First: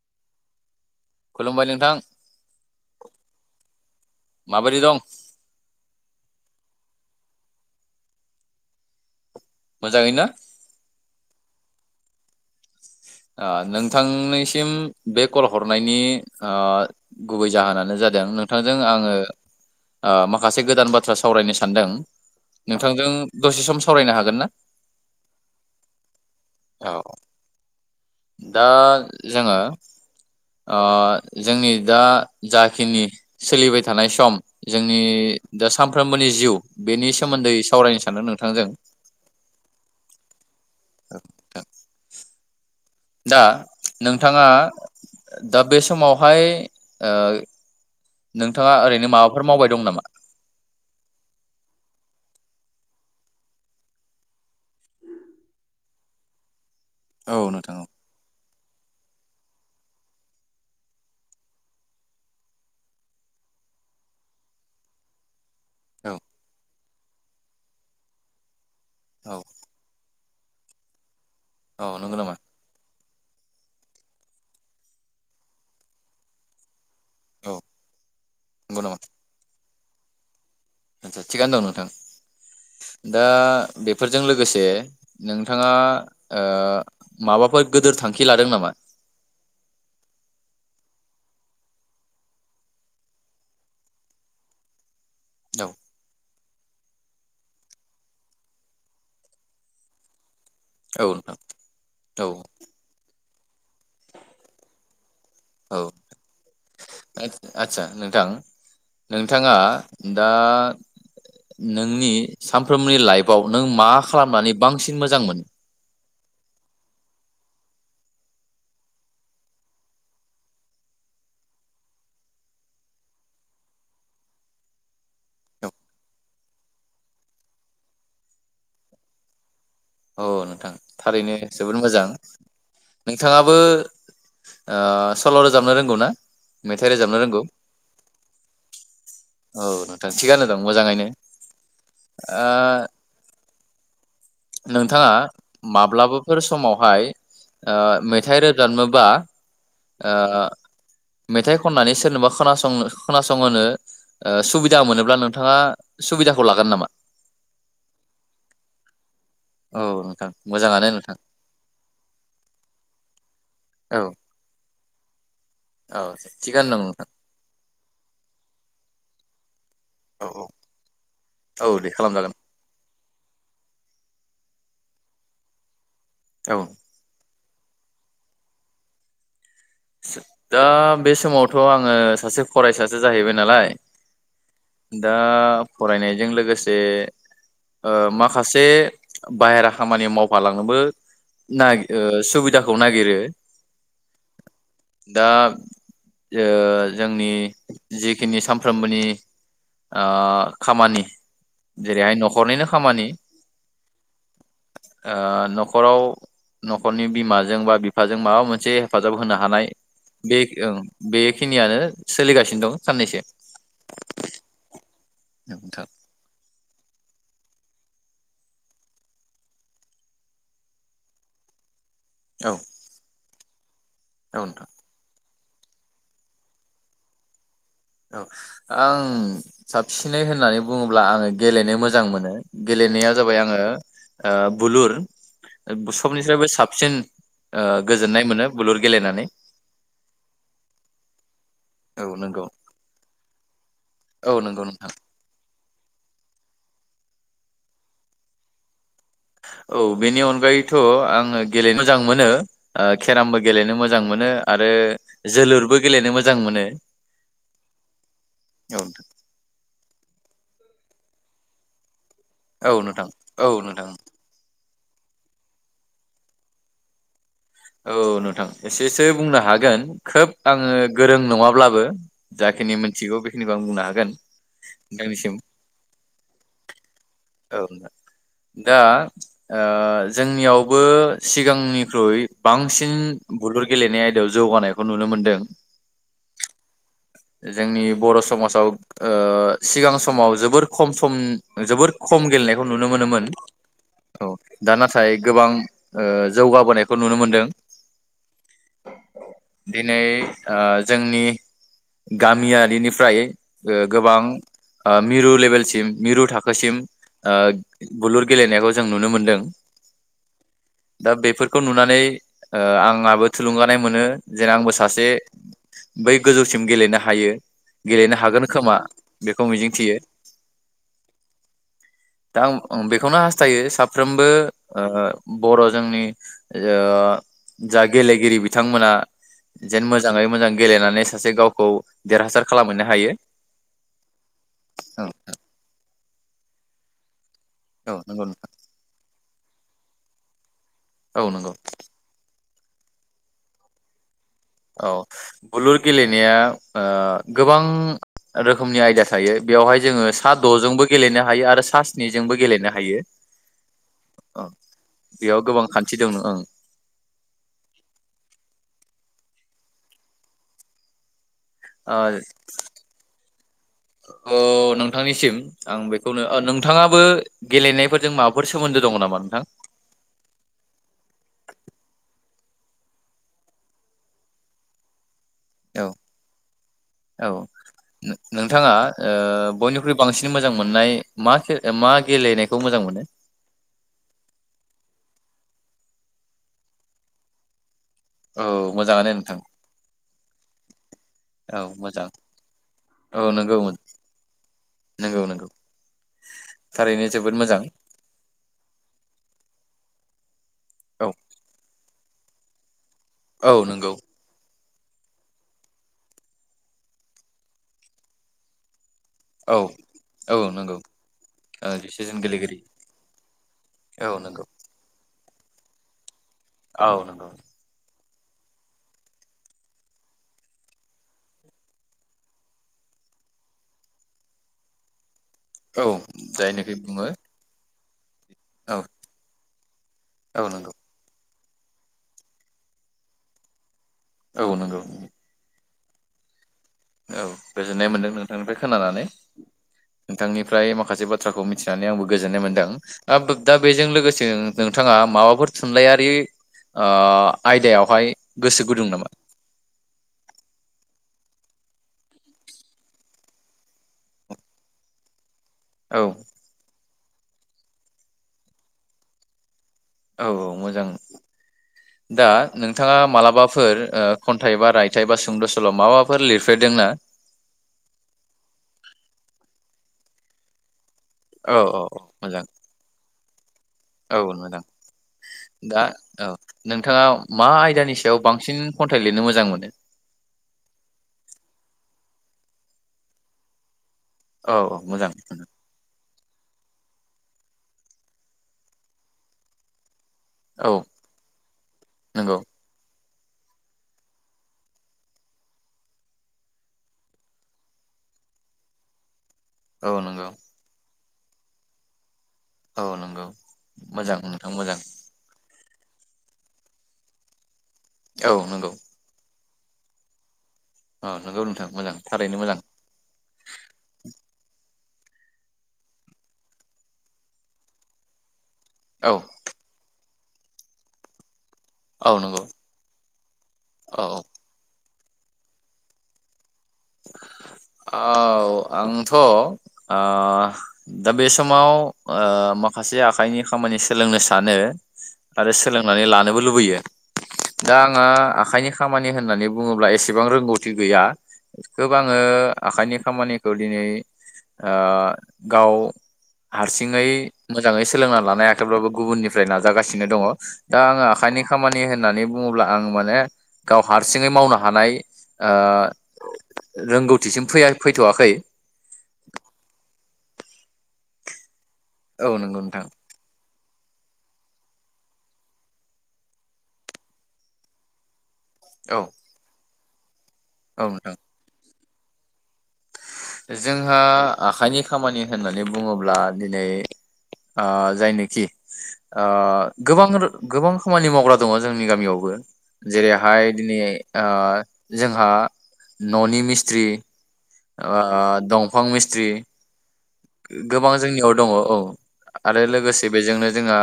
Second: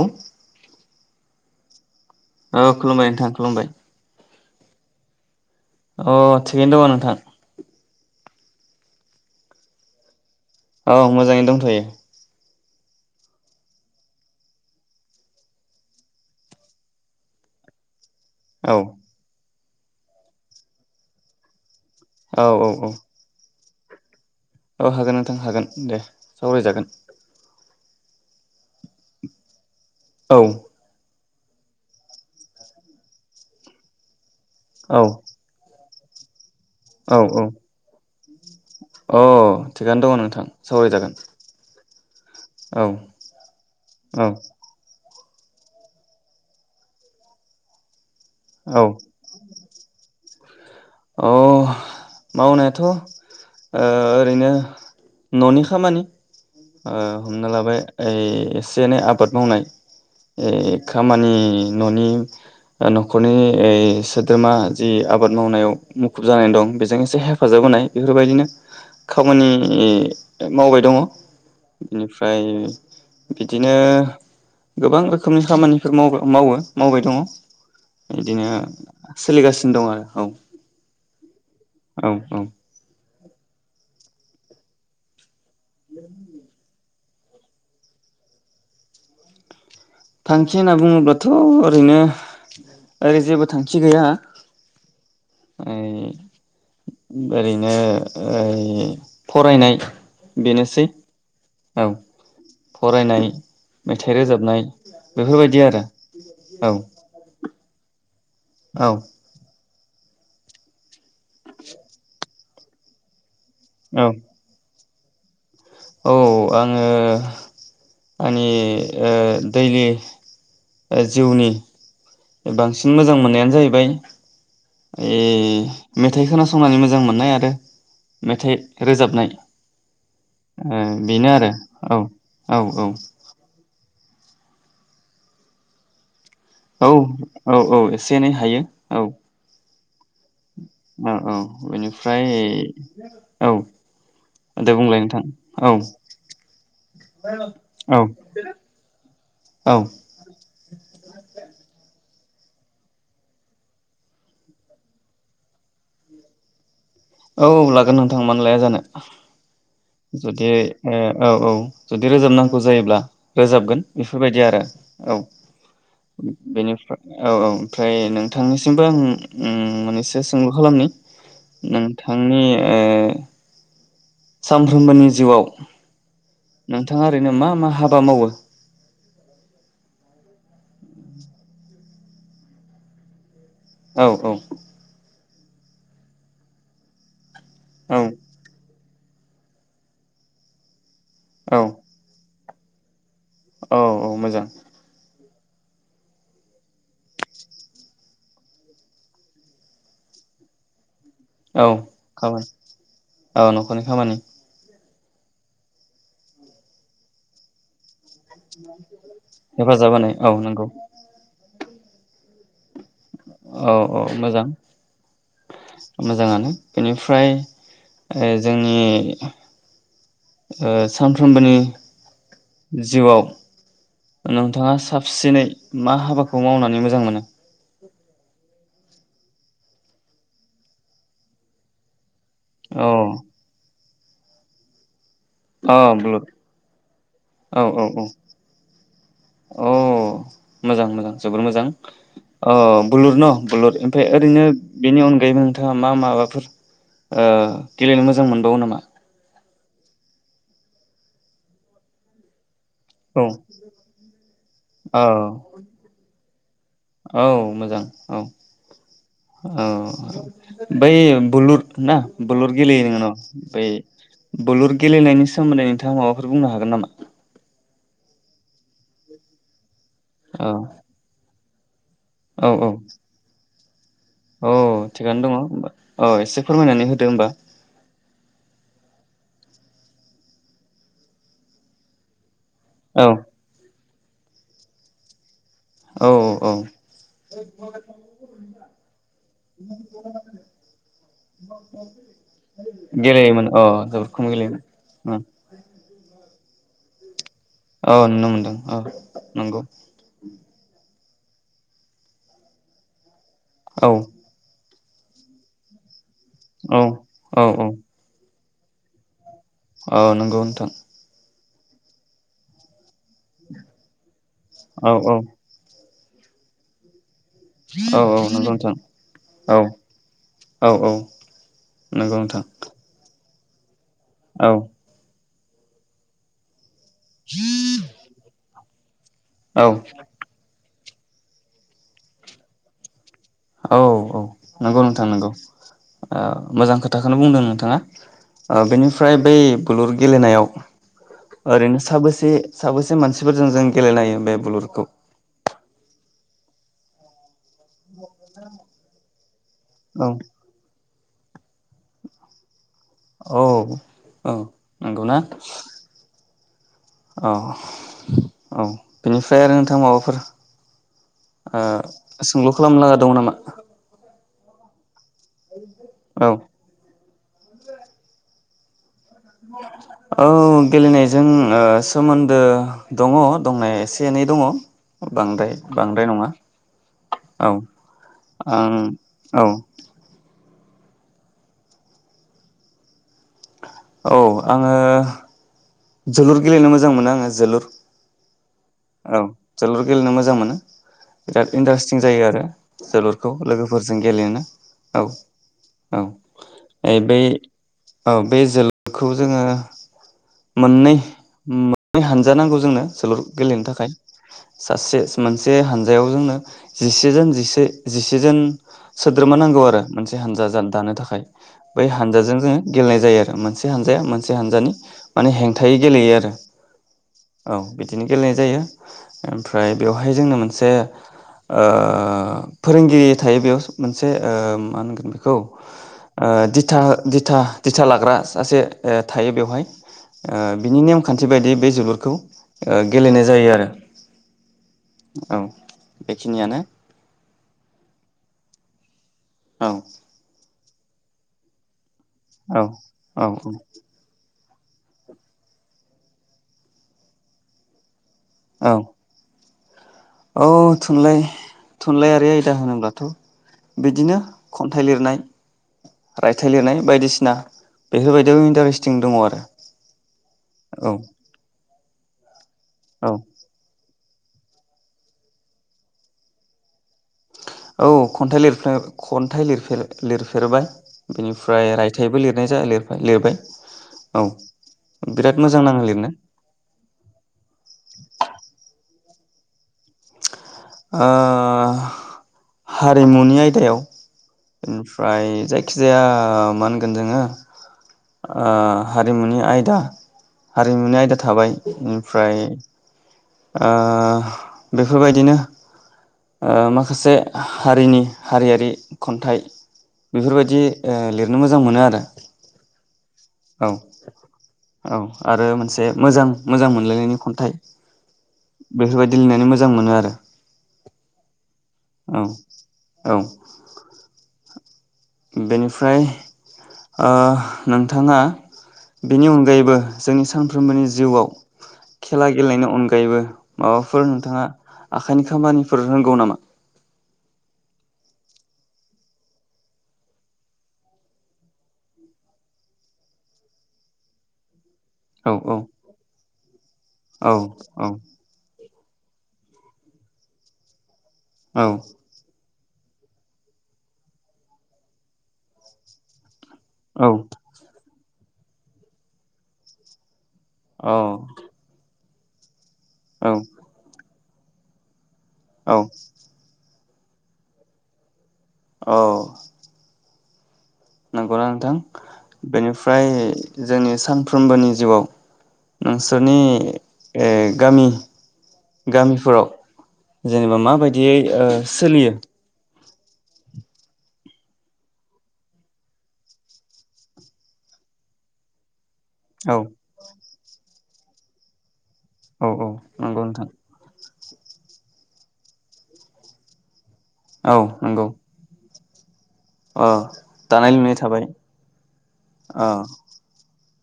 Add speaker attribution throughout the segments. Speaker 1: औ
Speaker 2: खुलुमबाय नोंथां
Speaker 1: औ खुलुमबाय नोंथां खुलुमबाय
Speaker 2: माबोरै दं?
Speaker 1: अ थिगैनो दङ नोंथां
Speaker 2: मोजांयैनोना
Speaker 1: औ मोजाङै दंथ'यो
Speaker 2: ओ नोंथांनिसिम बे कल हरनायनि ओ गुबै जाहोनानो जाद दों
Speaker 1: औ
Speaker 2: नोंथांजों आङो आ माखासे गोदान बाथ्रा सावरायनो सानदों
Speaker 1: औ औ औ
Speaker 2: नोंथांजों दसे सम सावरायनो हागोन ना?
Speaker 1: औ हागोन नोंथां हागोन दे सावरायजागोन
Speaker 2: औ दा जोङो
Speaker 1: औ
Speaker 2: ओ जोंनि दा जाखिनि सोलिबाय थानाय सम जोंनि
Speaker 1: औ
Speaker 2: दा सानफ्रोमबोनि जिउ बेनि
Speaker 1: औ औ
Speaker 2: सोमोन्दै सावरायनो सानदों नों थांजों
Speaker 1: अ थिखआनो दङ' नोंथां सावरायजागोन औ
Speaker 2: [inaudible] दा
Speaker 1: औ
Speaker 2: नोंथाङा दा बे समावहाय ओ नोंथाङा ओरैनो माबाफोर मावबाय दं नामा?
Speaker 1: अ मावनायाथ' ओ ओरैनो न'नि खामानि। ओ
Speaker 2: औ
Speaker 1: हमना
Speaker 2: नोंथां
Speaker 1: लााबाय ऐ से एनै आबाद मावनाय ए खामानि न'नि न'खरनि ऐ सोद्रोमा जि आबाद मावनायाव
Speaker 2: औ
Speaker 1: मुखुब जानानै दं बे जों एसे हेफाजाब होनाय बेफोरबायदिनो
Speaker 2: औ
Speaker 1: खामानि मावबाय दङ।
Speaker 2: औ नंगौ नामा
Speaker 1: बेनिफ्राय बिदिनो गोबां रोखोमनि खामानिफोर माव मावो। मावबाय दङ
Speaker 2: औ
Speaker 1: बिदिनो
Speaker 2: नंगौ नामा
Speaker 1: सोलिगासिनो। नो दं आरो औ
Speaker 2: आदसा थिगानो दं
Speaker 1: औ औ
Speaker 2: नोंथां दा बे फोरजों लोगोसे नों नोंथाङा ओ माबाफोर गोदोर थांखि लादों नामा?
Speaker 1: थांखि होनना बुङोब्लाथ' ओरैनो ओरै जेबो थांखि गैया।
Speaker 2: औ
Speaker 1: ओयै ओरैनो फरायनाय बेनोसै
Speaker 2: औ नोंथां औ
Speaker 1: फरायनाय मेथाइ रोजाबनाय बेफोरबायदि
Speaker 2: औ
Speaker 1: आरो औ
Speaker 2: आदसा नोंथां
Speaker 1: औ
Speaker 2: नोंथाङा दा नोंनि सानफ्रोमनि लाइफ नों मा
Speaker 1: औ
Speaker 2: खालामनानै बांसिन मोजां मोन
Speaker 1: औ आङो आंनि दैलि जिउनि बांसिन मोजां मोननायानो जाहैबाय ए मेथाइ खोनासंनानै मोजां मोननाय आरो मेथाइ रोजाबनाय
Speaker 2: औ नोंथां
Speaker 1: ओ बेनो
Speaker 2: थारैनो
Speaker 1: आरो
Speaker 2: जोबोद मोजां
Speaker 1: औ
Speaker 2: नोंथाङाबो सल' रोजाबनो रोंगौ ना? मेथाइ
Speaker 1: औ
Speaker 2: रोजाबनो रोंगौ
Speaker 1: औ औ एसे एनै हायो औ
Speaker 2: औ नोंथां थिगानो दं मोजाङैनो
Speaker 1: औ औ बेनिफ्राय
Speaker 2: ओ
Speaker 1: औ दे बुंलाय
Speaker 2: नोंथाङा
Speaker 1: नोंथां औ
Speaker 2: माब्लाबाफोर समावहाय ओ
Speaker 1: औ
Speaker 2: मेथाइ रोजाबनोबा
Speaker 1: औ
Speaker 2: ओ मेथाइ खननानै सोरनोबा खोनासंनो खोनासंहोनो सुबिदा मोनोब्ला नोंथाङा सुबिदाखौ लागोन नामा?
Speaker 1: औ लागोन नोंथांमोननानै लाया जानो
Speaker 2: औ नोंथां
Speaker 1: जुदि
Speaker 2: मोजाङानो
Speaker 1: औ
Speaker 2: नोंथां
Speaker 1: औ जुदि रोजाबनांगौ जायोब्ला रोजाबगोन
Speaker 2: औ
Speaker 1: बेफोरबायदि आरो औ
Speaker 2: औ थिगानो दं
Speaker 1: बेनिफ्राय
Speaker 2: नोंथां
Speaker 1: औ औ ओमफ्राय नोंथांनिसिमबो आं ओम मोनैसो सोंलु खालामनि
Speaker 2: औ दे
Speaker 1: ओं
Speaker 2: खालामजागोन
Speaker 1: थांनि सानफ्रोमबोनि जिउआव
Speaker 2: औ
Speaker 1: नोंथाङा ओरैनो मा मा हाबा मावो?
Speaker 2: दा बे समावथ' आङो सासे फरायसासो जाहैबाय नालाय
Speaker 1: औ औ
Speaker 2: दा दा फरायनायजों लोगोसे ओ
Speaker 1: औ
Speaker 2: माखासे बाहेरा खामानि मावफालाङोबो
Speaker 1: औ
Speaker 2: नायग ओ सुबिदाफ खौ नागिरो
Speaker 1: औ औ मोजां
Speaker 2: दा ओ जोंनि जिखिनि सामफ्रोमबोनि आ खामानि
Speaker 1: औ
Speaker 2: जेरैहाय
Speaker 1: खामानि
Speaker 2: न'खरनिनो
Speaker 1: औ न'खरनि खामानि
Speaker 2: आ न'खराव न'खरनि बिमाजों बा बिफाजों माबा मोनसे हेफाजाब होनो हानाय
Speaker 1: खालाबानाय औ नंगौ
Speaker 2: खिनियानो सोलिगासिनो दं। साननैसो
Speaker 1: औ औ मोजां
Speaker 2: नोंथां
Speaker 1: मोजाङानो बेनिफ फ्राय ओ जोंनि ओ सानफ्रोमबोनि
Speaker 2: औ
Speaker 1: जिउआव
Speaker 2: औ नोंथां
Speaker 1: नोंथाङा साबसिनै मा हाबाखौ मावनानै मोजां मोनो?
Speaker 2: औ आं साबसिनै होननानै बुङोब्ला आङो गेलेनो मोजां मोनो।
Speaker 1: औ
Speaker 2: गेलेनाया जाबाय आङो आ बुलुर
Speaker 1: अ बुलुर
Speaker 2: सबनिफ्रायबो साबसिन ओ
Speaker 1: औ औ औ
Speaker 2: गोजोननाय मोनो बुलुर गेलेनानै
Speaker 1: अ मोजां मोजां जोबोर मोजां।
Speaker 2: औ नंगौ
Speaker 1: अ बुलुर न' बुलुर ओमफाय
Speaker 2: औ
Speaker 1: ओरैनो
Speaker 2: नंगौ नोंथां
Speaker 1: बेनि अनगायैबो नोंथाङा मा माबाफोर ओ गेलेनो मोजां मोनबावो नामा?
Speaker 2: औ बेनि अनगायैथ' आङो गेलेनो मोजां मोनो ओ
Speaker 1: औ
Speaker 2: केरामबो गेलेनो मोजां मोनो आरो
Speaker 1: औ
Speaker 2: जोलुरबो गेलेनो मो जां मोनो।
Speaker 1: औ मोजां औ
Speaker 2: औ
Speaker 1: अ बै बुलुर ना? बुलुर
Speaker 2: औ
Speaker 1: गेलेयो नोङो
Speaker 2: नोंथां
Speaker 1: न'
Speaker 2: औ
Speaker 1: बै
Speaker 2: नोंथां
Speaker 1: बुलुर गेलेनायनि सोमोन्दै नोंथाङा माबाफोर बुंनो हागोन नामा?
Speaker 2: औ नोंथां एसेसो बुंनो हागोन खोब
Speaker 1: औ
Speaker 2: आङो गोरों नङाब्ला बो
Speaker 1: औ औ
Speaker 2: जाखिनि मोनथिगौ बेखिनि बां बुंनो हा
Speaker 1: औ थिगानो दङ औ एसे फोरमायनानै हो
Speaker 2: औ [unintelligible] दा ओ जोंनियावबो सिगांनिख्रुइ बांसिन
Speaker 1: औ
Speaker 2: बुलुर गेलेनाय आयदायाव जौगानायखौ नुनो मोन्दों।
Speaker 1: औ औ
Speaker 2: जोंनि बर'समाजाव ओ सिगां समाव जोबोर खम सम जोबोर खम गेलेनायखौ नुनो मोनोमोन
Speaker 1: गेलेयोमोन अ जोबोद खम
Speaker 2: औ दा नाथाय
Speaker 1: गेलेयोमोन
Speaker 2: गोबां ओ जौगाबोनायखौ नुनो मोन्दों।
Speaker 1: औ नुनो मोनदों औ नंगौ।
Speaker 2: दिनै ओ जोंनि गामियारिनिफ्राय
Speaker 1: औ
Speaker 2: गो-गोबां मिरु लेभेलसिम मिरु थाखोसिम
Speaker 1: औ
Speaker 2: आ
Speaker 1: औ
Speaker 2: बुलुर गेलेनायखौ जों नुनो मोनदों।
Speaker 1: औ नांगौ नोंथां।
Speaker 2: खौ नुनानै ओ आं बो थुलुंगानाय मोनो जेन आंबो
Speaker 1: औ
Speaker 2: सासे बै गोजौसिम गेलेनो हायो
Speaker 1: औ औ
Speaker 2: गेलेनो हागोन
Speaker 1: नंगौ नोंथां
Speaker 2: खोमा बेखौ
Speaker 1: औ
Speaker 2: मिजिंथियो
Speaker 1: औ औ। नंगौ नोंथां।
Speaker 2: नो हासथायो [unintelligible] फ्रोमबो
Speaker 1: औ
Speaker 2: ओ बर' जोंनि ओ जा गेेलगिरि [unintelligible] बिथांमोना
Speaker 1: औ
Speaker 2: जेन मोजाङै मोजां गेलेनानै सासे गावखौ देरहासार खालामहैनो हायो
Speaker 1: औ औ नंगौ
Speaker 2: औ
Speaker 1: नोंथां नंगौ। ओ मोजां खोथाखौनो बुंदों। थाङा
Speaker 2: औ नंगौ नोंथां।
Speaker 1: ओ बेनिफ्राय बै बुलुर गेलेनायाव
Speaker 2: औ नंगौ
Speaker 1: ओरैनो साबोसे? साबेसे मानसिफोरजों जों गेलेनो हायो बे बुलुरखौ
Speaker 2: औ बुलुर गेलेनाया ओ गोबां रोखोमनि आयदा थायो बेयावहाय जोङो
Speaker 1: औ
Speaker 2: सा द'जोंबो गेलेनो हायो आरो [unintelligible] सा स्निजोंबो गेलेनो हायो
Speaker 1: औ
Speaker 2: औ बेयाव गोबां खान्थि दं ओं।
Speaker 1: औ औ बेनिफ्राय आरो नोंथां माबाफोर ओ सोंलु खालामनो लागा दं नामा?
Speaker 2: अ नों नोंथांनिसिम आं बेखौनो
Speaker 1: औ
Speaker 2: ओ नोंथाङाबो गेलेनायफोरजों माब फोर सोमोन्दो दं नामा? नोंथां?
Speaker 1: औ गेलेनायजों ओ सोमोन्द दो दङ दंनाया एसे एनै दङ। बांद्राय
Speaker 2: औ
Speaker 1: बांद्राय नङा
Speaker 2: औ नों
Speaker 1: आं
Speaker 2: नोंथाङा ओ
Speaker 1: औ
Speaker 2: बयनिख्रुइ बांसिन मो मोजां मोननाय मा खे मा गेलेनायखौ मोजां मोनो?
Speaker 1: औ आङो जोलुर गेलेनो मोजां मोनो आङो जोलुर।
Speaker 2: औ मोजाङानो
Speaker 1: औ
Speaker 2: नोंथां
Speaker 1: जोलुर गेलेनो मोजां मोनो बिराद
Speaker 2: औ
Speaker 1: इन्टारेस्टिं
Speaker 2: मोजां
Speaker 1: जायो आरो
Speaker 2: औ
Speaker 1: जोलुरखौ
Speaker 2: नंगौ
Speaker 1: लोगोफोरजों गेलेनो। औ
Speaker 2: नंगौ नंगौ
Speaker 1: औ ओ
Speaker 2: थारैनो
Speaker 1: बै
Speaker 2: जोबोद मोजां
Speaker 1: औ बे जोलुरखौ जोङो मोननै
Speaker 2: औ
Speaker 1: उम मा ना हानजा नांगौ जोंनो। जोलुर
Speaker 2: औ
Speaker 1: गेलेनो थाखाय
Speaker 2: नंगौ
Speaker 1: सासे मोनसे हानजायाव जोंनो जिसेजोन जिसे जिसेजोन सोद्रोमा
Speaker 2: औ
Speaker 1: नांगौ आरो मोनसे
Speaker 2: औ
Speaker 1: हानजा जा
Speaker 2: नंगौ
Speaker 1: दानो थाखाय
Speaker 2: ओ
Speaker 1: बै
Speaker 2: डिसिजन
Speaker 1: हानजाजों जोङो
Speaker 2: गेलेगिरि
Speaker 1: गेलेनाय जायो आरो मोनसे हानजाया
Speaker 2: औ
Speaker 1: मोनसे
Speaker 2: नंगौ
Speaker 1: हानजानि माने हेंथायै गेलेयो आरो
Speaker 2: औ नंगौ।
Speaker 1: औ बिदिनो गेलेनाय जायो ओमफ्राय बेवहाय जोंनो मोनसे ओ फोरोंगिरि थायो बेयाव मोनसे ओ मा होनगोन बे खौ
Speaker 2: औ
Speaker 1: ओ
Speaker 2: जायनोखि
Speaker 1: दिथा
Speaker 2: बुङो
Speaker 1: दिथा दिथा लाग्रा सासे
Speaker 2: औ
Speaker 1: ओ थायो बेवहाय। [inaudible] ओ
Speaker 2: औ नंगौ
Speaker 1: बिनि नेमखान थि बायदियै बे जोलुरखौ ओ गेलेनाय जायो आरो।
Speaker 2: औ नंगौ।
Speaker 1: औ बेखिनियानो।
Speaker 2: औ गोजोननाय मोन्दों नोंथांनिफ्राय खोनानानै।
Speaker 1: औ।
Speaker 2: ओमफ्राय माखासे बाथ्राखौ मिथिनानै आंबो गोजोन्नाय मोनदों दा
Speaker 1: औ
Speaker 2: बो दा बेजों लोगोसे नोंथाङा माबाफोर थुनलाइयारि ओ आयदायावहाय गोसो
Speaker 1: औ
Speaker 2: गुदुं नामा?
Speaker 1: औ थुनलाइ थुनलाइयारि आयदा होनोब्लाथ' बिदिनो खन्थाइ लिरनाय
Speaker 2: औ
Speaker 1: रायथाइ लिरनाय बायदिसिना बेफोरबायदियाव इन्टारेस्टिं दङ आरो।
Speaker 2: औ औ मोजां दा नोंथाङा
Speaker 1: औ
Speaker 2: मालाबाफोर ओ खन्थाइ बा रायथाइ बा सुंद' सल' माबाफोर लिरफेरदों ना?
Speaker 1: औ खन्थाइ लिरफ्ले खन्थाइ लिरफेर-लिरफेरबाय।
Speaker 2: औ
Speaker 1: बिनिफ्राय
Speaker 2: औ
Speaker 1: रायथाइबो
Speaker 2: मोजां
Speaker 1: लिरनाय जा लिरबाय-लिरबाय।
Speaker 2: औ मोजां
Speaker 1: मोजां
Speaker 2: दा
Speaker 1: नाङो लिरनो
Speaker 2: औ नोंथाङा मा आयदानि सायाव बांसिन खन थाय लिरनो मोजां मोनो?
Speaker 1: ओह हारिमुनि आयदायाव
Speaker 2: औ
Speaker 1: ‌।
Speaker 2: औ मोजां
Speaker 1: ओमफ्राय जायखि जाया ओ मानगोन जोङो ओ हारिमुनि आयदा
Speaker 2: औ
Speaker 1: हारिमुनि आयदा थाबाय
Speaker 2: नंगौ
Speaker 1: ओमफ्राय आ बेफोरबायदिनो ओ माखासे हारिनि हारियारि खन्थाइ
Speaker 2: औ नंगौ
Speaker 1: बेफोरबायदि ओ लिरनो मोजां मोनो आरो।
Speaker 2: औ नंगौ
Speaker 1: औ
Speaker 2: मोजां नोंथां मोजां
Speaker 1: औ आरो मोनसे मोजां-मोजां मोनलायनायनि खन्थाइ।
Speaker 2: औ नंगौ
Speaker 1: बेफोरबायदि लिरनानै मोज जां मोनो आरो ‌।
Speaker 2: अ नंगौ नोंथां ‌।
Speaker 1: औ औ। बेनिफ्राय ओह नोंथाङा
Speaker 2: औ
Speaker 1: बेनि अनगायैबो जों सानफ्रोमबोनि जिउआव
Speaker 2: औ
Speaker 1: खेला
Speaker 2: नंगौ
Speaker 1: गेलेनाय अनगायैबो
Speaker 2: औ
Speaker 1: माबाफोर नोंथाङा आखाइनि खामानिफोर रोंगौ नामा?
Speaker 2: औ आंथ' ओ दा बे समाव ओ माखासे आखाइनि खामानि सोलोंनो सानो।
Speaker 1: औ
Speaker 2: आरो
Speaker 1: औ
Speaker 2: सोलोंनानै लानोबो लुबैयो दा
Speaker 1: औ
Speaker 2: आङो आखाइनि ख खामानि होननानै बुङोब्ला एसेबां रोंगौथि गैया।
Speaker 1: औ
Speaker 2: खोब आङो आखाइनि खामानिखौ दिनै ओ गाव हारसिङै
Speaker 1: औ
Speaker 2: मोजाङै सोलोंना ला लायाखैब्लाबो गुबुननिफ्राय नाजागासिनो दङ'। दा आङो
Speaker 1: औ
Speaker 2: आखाइनि खामानि हो नानै बुङो ब्ला आं माने
Speaker 1: औ
Speaker 2: गाव हार सिङै मावनो हानाय
Speaker 1: औ
Speaker 2: ओ। रोंगौथिसिम फै फैथ'वाखै।
Speaker 1: औ। नंगौ ना नोंथां?
Speaker 2: औ नंगौ नोंथां
Speaker 1: बेनिफ्राय जोंनि सानफ्रोमबोनि जिउआव नोंसोरनि ओ गामि
Speaker 2: औ
Speaker 1: गामिफोराव जेनेबा
Speaker 2: औ नोंथां
Speaker 1: माबायदियै ओ। सोलियो
Speaker 2: जोंहा आखाइनि खामानि होननानै बुङोब्ला, दिनै ओ जायनोखि ओ
Speaker 1: औ
Speaker 2: गोबां रो गोबां खामानि मावग्रा दङ' जों नि गामियावबो
Speaker 1: औ नंगौ नोंथां
Speaker 2: जेरैहाय दिनै। ओ जोंहा न'नि मिस्थ्रि
Speaker 1: औ
Speaker 2: ओ
Speaker 1: नंगौ
Speaker 2: ओ दं फां मिस्ट्रि
Speaker 1: अ दानाय
Speaker 2: गोबां
Speaker 1: लुनाय थाबाय
Speaker 2: जोंनियाव दङ' औ आरो
Speaker 1: अ
Speaker 2: लोगोसे बेजोंनो जोंहा।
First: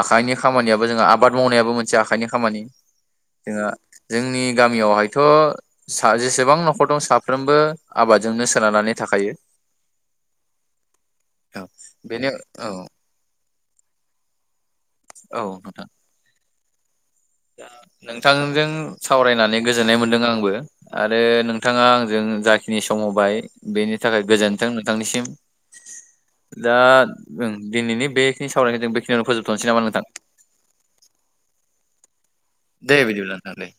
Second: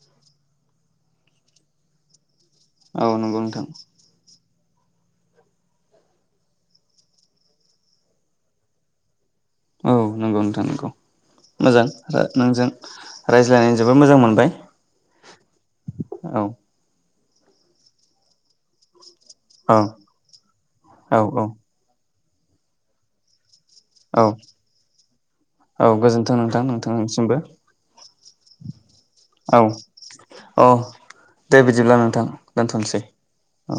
Speaker 2: आखाइनि खामानियाबो जों आबाद मावनायाबो मोनसे आखाइनि। खामानि
Speaker 1: औ नंगौ नोंथां
Speaker 2: जोंहा जोंनि। गामियावहायथ' सा जेसेबां न'खर दं साफ्रोमबो आबादजोंनो सोनारनानै थाखायो।
Speaker 1: औ नंगौ नोंथां नंगौ
Speaker 2: औ
Speaker 1: मोजां
Speaker 2: बेनो औ
Speaker 1: नोंजों। बुजायनायनानै जोबोर मोजां मोनबाय।
Speaker 2: औ नोंथां‌।
Speaker 1: औ
Speaker 2: नोंथांजों सावरायनानै
Speaker 1: औ
Speaker 2: गोजोननाय मोनदों आंबो। आरो
Speaker 1: औ औ
Speaker 2: नोंथाङा आं जों जाखिनि सम होबाय। बेनि थाखाय
Speaker 1: औ
Speaker 2: गोजोन्थों नोंथांनिसिम,
Speaker 1: औ गोजोन्थों नोंथां
Speaker 2: दा
Speaker 1: नोंथांनिसिमबो
Speaker 2: दिनैनि बे [unintelligible]
Speaker 1: औ औ दे बिदिब्ला नों नोंथां।
Speaker 2: दे
Speaker 1: दोनथ'नोसै
Speaker 2: बिदिब्ला नोंथां दे‌।
Speaker 1: औ।